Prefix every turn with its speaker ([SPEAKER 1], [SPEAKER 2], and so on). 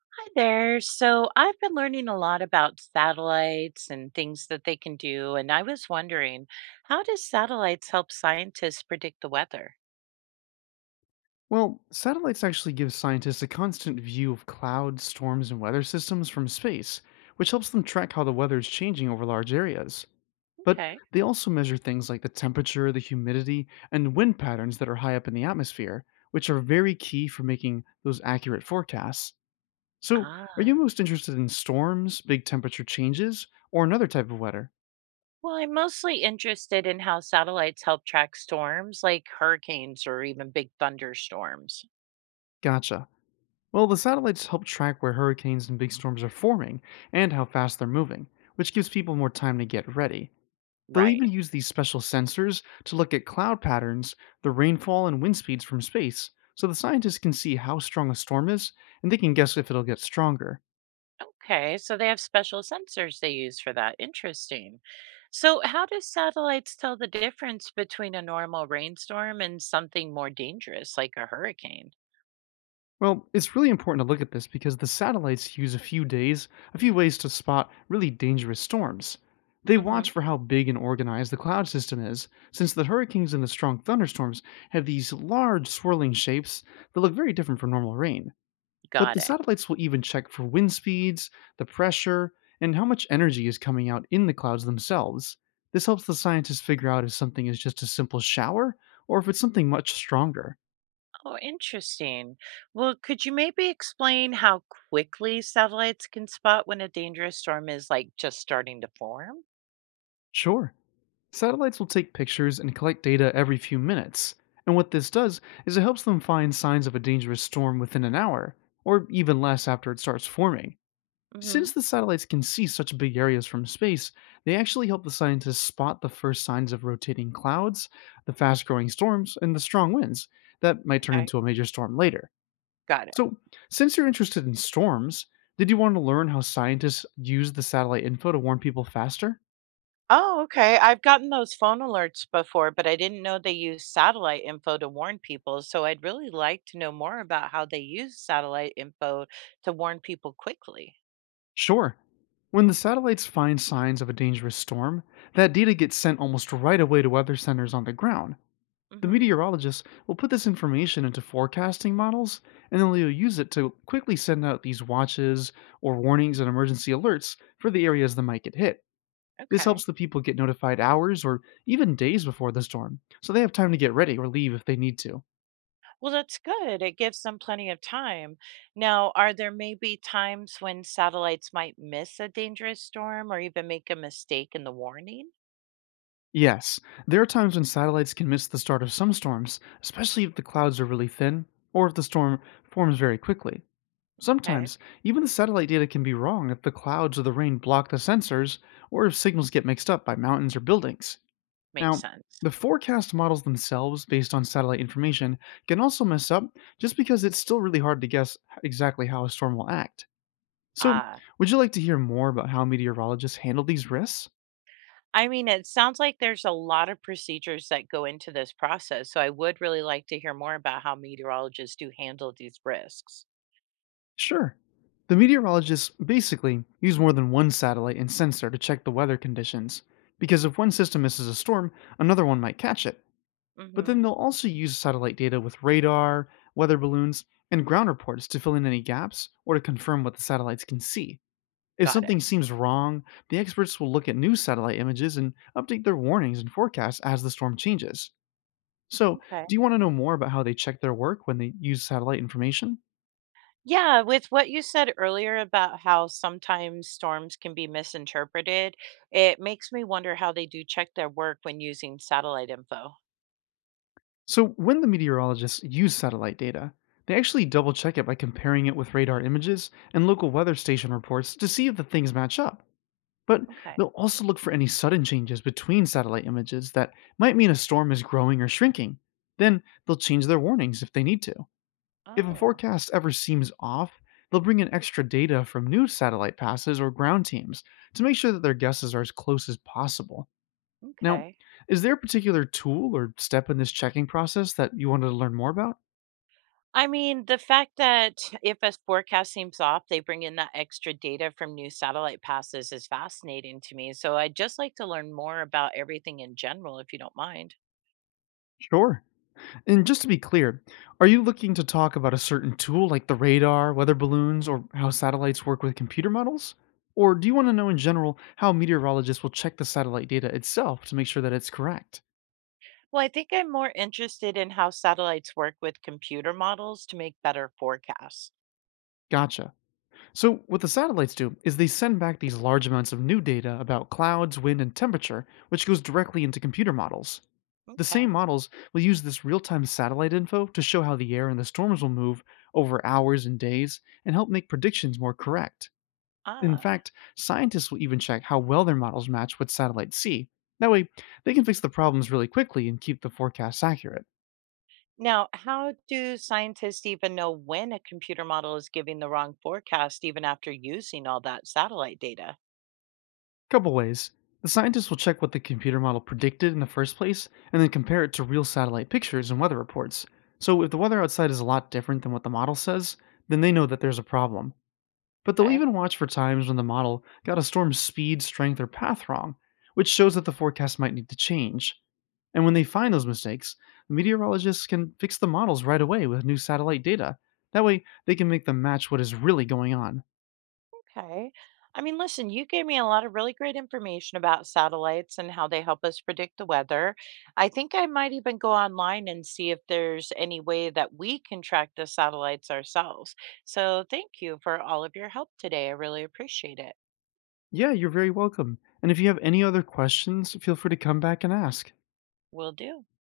[SPEAKER 1] Hi there. So I've been learning a lot about satellites and things that they can do, and I was wondering, how does satellites help scientists predict the weather?
[SPEAKER 2] Well, satellites actually give scientists a constant view of clouds, storms, and weather systems from space, which helps them track how the weather is changing over large areas. But
[SPEAKER 1] Okay.
[SPEAKER 2] they also measure things like the temperature, the humidity, and wind patterns that are high up in the atmosphere, which are very key for making those accurate forecasts. So, are you
[SPEAKER 1] Ah,
[SPEAKER 2] most interested in storms, big temperature changes, or another type of weather?
[SPEAKER 1] well, I'm mostly interested in how satellites help track storms like hurricanes or even big thunderstorms.
[SPEAKER 2] Gotcha. Well, the satellites help track where hurricanes and big storms are forming and how fast they're moving, which gives people more time to get ready. They'll
[SPEAKER 1] Right.
[SPEAKER 2] even use these special sensors to look at cloud patterns, the rainfall, and wind speeds from space, so the scientists can see how strong a storm is and they can guess if it'll get stronger.
[SPEAKER 1] Okay, so they have special sensors they use for that. Interesting. So, how do satellites tell the difference between a normal rainstorm and something more dangerous like a hurricane?
[SPEAKER 2] Well, it's really important to look at this because the satellites use a few ways to spot really dangerous storms. They
[SPEAKER 1] hmm
[SPEAKER 2] watch for how big and organized the cloud system is, since the hurricanes and the strong thunderstorms have these large swirling shapes that look very different from normal rain. But
[SPEAKER 1] Got
[SPEAKER 2] the
[SPEAKER 1] it.
[SPEAKER 2] satellites will even check for wind speeds, the pressure, and how much energy is coming out in the clouds themselves. This helps the scientists figure out if something is just a simple shower or if it's something much stronger.
[SPEAKER 1] Oh, interesting. Well, could you maybe explain how quickly satellites can spot when a dangerous storm is like just starting to form?
[SPEAKER 2] Sure. Satellites will take pictures and collect data every few minutes, and what this does is it helps them find signs of a dangerous storm within an hour, or even less after it starts forming. Since
[SPEAKER 1] hmm
[SPEAKER 2] the satellites can see such big areas from space, they actually help the scientists spot the first signs of rotating clouds, the fast growing storms, and the strong winds that might turn
[SPEAKER 1] Okay,
[SPEAKER 2] into a major storm later.
[SPEAKER 1] got it.
[SPEAKER 2] So, since you're interested in storms, did you want to learn how scientists use the satellite info to warn people faster?
[SPEAKER 1] Oh, okay. I've gotten those phone alerts before, but I didn't know they use satellite info to warn people. So I'd really like to know more about how they use satellite info to warn people quickly.
[SPEAKER 2] Sure. When the satellites find signs of a dangerous storm, that data gets sent almost right away to weather centers on the ground. The
[SPEAKER 1] hmm
[SPEAKER 2] meteorologists will put this information into forecasting models, and then they'll use it to quickly send out these watches or warnings and emergency alerts for the areas that might get hit. This helps
[SPEAKER 1] Okay.
[SPEAKER 2] the people get notified hours or even days before the storm, so they have time to get ready or leave if they need to.
[SPEAKER 1] Well, that's good. It gives them plenty of time. Now, are there maybe times when satellites might miss a dangerous storm or even make a mistake in the warning?
[SPEAKER 2] Yes, there are times when satellites can miss the start of some storms, especially if the clouds are really thin or if the storm forms very quickly.
[SPEAKER 1] Okay,
[SPEAKER 2] Sometimes, even the satellite data can be wrong if the clouds or the rain block the sensors or if signals get mixed up by mountains or buildings.
[SPEAKER 1] makes
[SPEAKER 2] Now,
[SPEAKER 1] sense.
[SPEAKER 2] the forecast models themselves, based on satellite information, can also mess up just because it's still really hard to guess exactly how a storm will act. So,
[SPEAKER 1] Ah,
[SPEAKER 2] would you like to hear more about how meteorologists handle these risks?
[SPEAKER 1] I mean, it sounds like there's a lot of procedures that go into this process. So I would really like to hear more about how meteorologists do handle these risks.
[SPEAKER 2] Sure. The meteorologists basically use more than one satellite and sensor to check the weather conditions, because if one system misses a storm, another one might catch it. But
[SPEAKER 1] Mm-hmm.
[SPEAKER 2] then they'll also use satellite data with radar, weather balloons, and ground reports to fill in any gaps or to confirm what the satellites can see. If
[SPEAKER 1] Got it.
[SPEAKER 2] something seems wrong, the experts will look at new satellite images and update their warnings and forecasts as the storm changes. So,
[SPEAKER 1] Okay.
[SPEAKER 2] do you want to know more about how they check their work when they use satellite information?
[SPEAKER 1] Yeah, with what you said earlier about how sometimes storms can be misinterpreted, it makes me wonder how they do check their work when using satellite info.
[SPEAKER 2] So, when the meteorologists use satellite data, they actually double check it by comparing it with radar images and local weather station reports to see if the things match up. But
[SPEAKER 1] Okay.
[SPEAKER 2] they'll also look for any sudden changes between satellite images that might mean a storm is growing or shrinking. Then they'll change their warnings if they need to. If a
[SPEAKER 1] Oh,
[SPEAKER 2] forecast ever seems off, they'll bring in extra data from new satellite passes or ground teams to make sure that their guesses are as close as possible. Now,
[SPEAKER 1] okay.
[SPEAKER 2] is there a particular tool or step in this checking process that you wanted to learn more about?
[SPEAKER 1] I mean, the fact that if a forecast seems off, they bring in that extra data from new satellite passes is fascinating to me. So I'd just like to learn more about everything in general, if you don't mind.
[SPEAKER 2] Sure. And just to be clear, are you looking to talk about a certain tool like the radar, weather balloons, or how satellites work with computer models? Or do you want to know in general how meteorologists will check the satellite data itself to make sure that it's correct?
[SPEAKER 1] Well, I think I'm more interested in how satellites work with computer models to make better forecasts.
[SPEAKER 2] Gotcha. So, what the satellites do is they send back these large amounts of new data about clouds, wind, and temperature, which goes directly into computer models. The same
[SPEAKER 1] Okay.
[SPEAKER 2] models will use this real time satellite info to show how the air and the storms will move over hours and days and help make predictions more correct. In
[SPEAKER 1] Ah,
[SPEAKER 2] fact, scientists will even check how well their models match what satellites see. That way, they can fix the problems really quickly and keep the forecasts accurate.
[SPEAKER 1] Now, how do scientists even know when a computer model is giving the wrong forecast even after using all that satellite data?
[SPEAKER 2] Couple ways. The scientists will check what the computer model predicted in the first place and then compare it to real satellite pictures and weather reports. So, if the weather outside is a lot different than what the model says, then they know that there's a problem. But they'll
[SPEAKER 1] Okay.
[SPEAKER 2] even watch for times when the model got a storm's speed, strength, or path wrong, which shows that the forecast might need to change. And when they find those mistakes, the meteorologists can fix the models right away with new satellite data. That way, they can make them match what is really going on.
[SPEAKER 1] Okay. I mean, listen, you gave me a lot of really great information about satellites and how they help us predict the weather. I think I might even go online and see if there's any way that we can track the satellites ourselves. So, thank you for all of your help today. I really appreciate it.
[SPEAKER 2] Yeah, you're very welcome. And if you have any other questions, feel free to come back and ask.
[SPEAKER 1] Will do.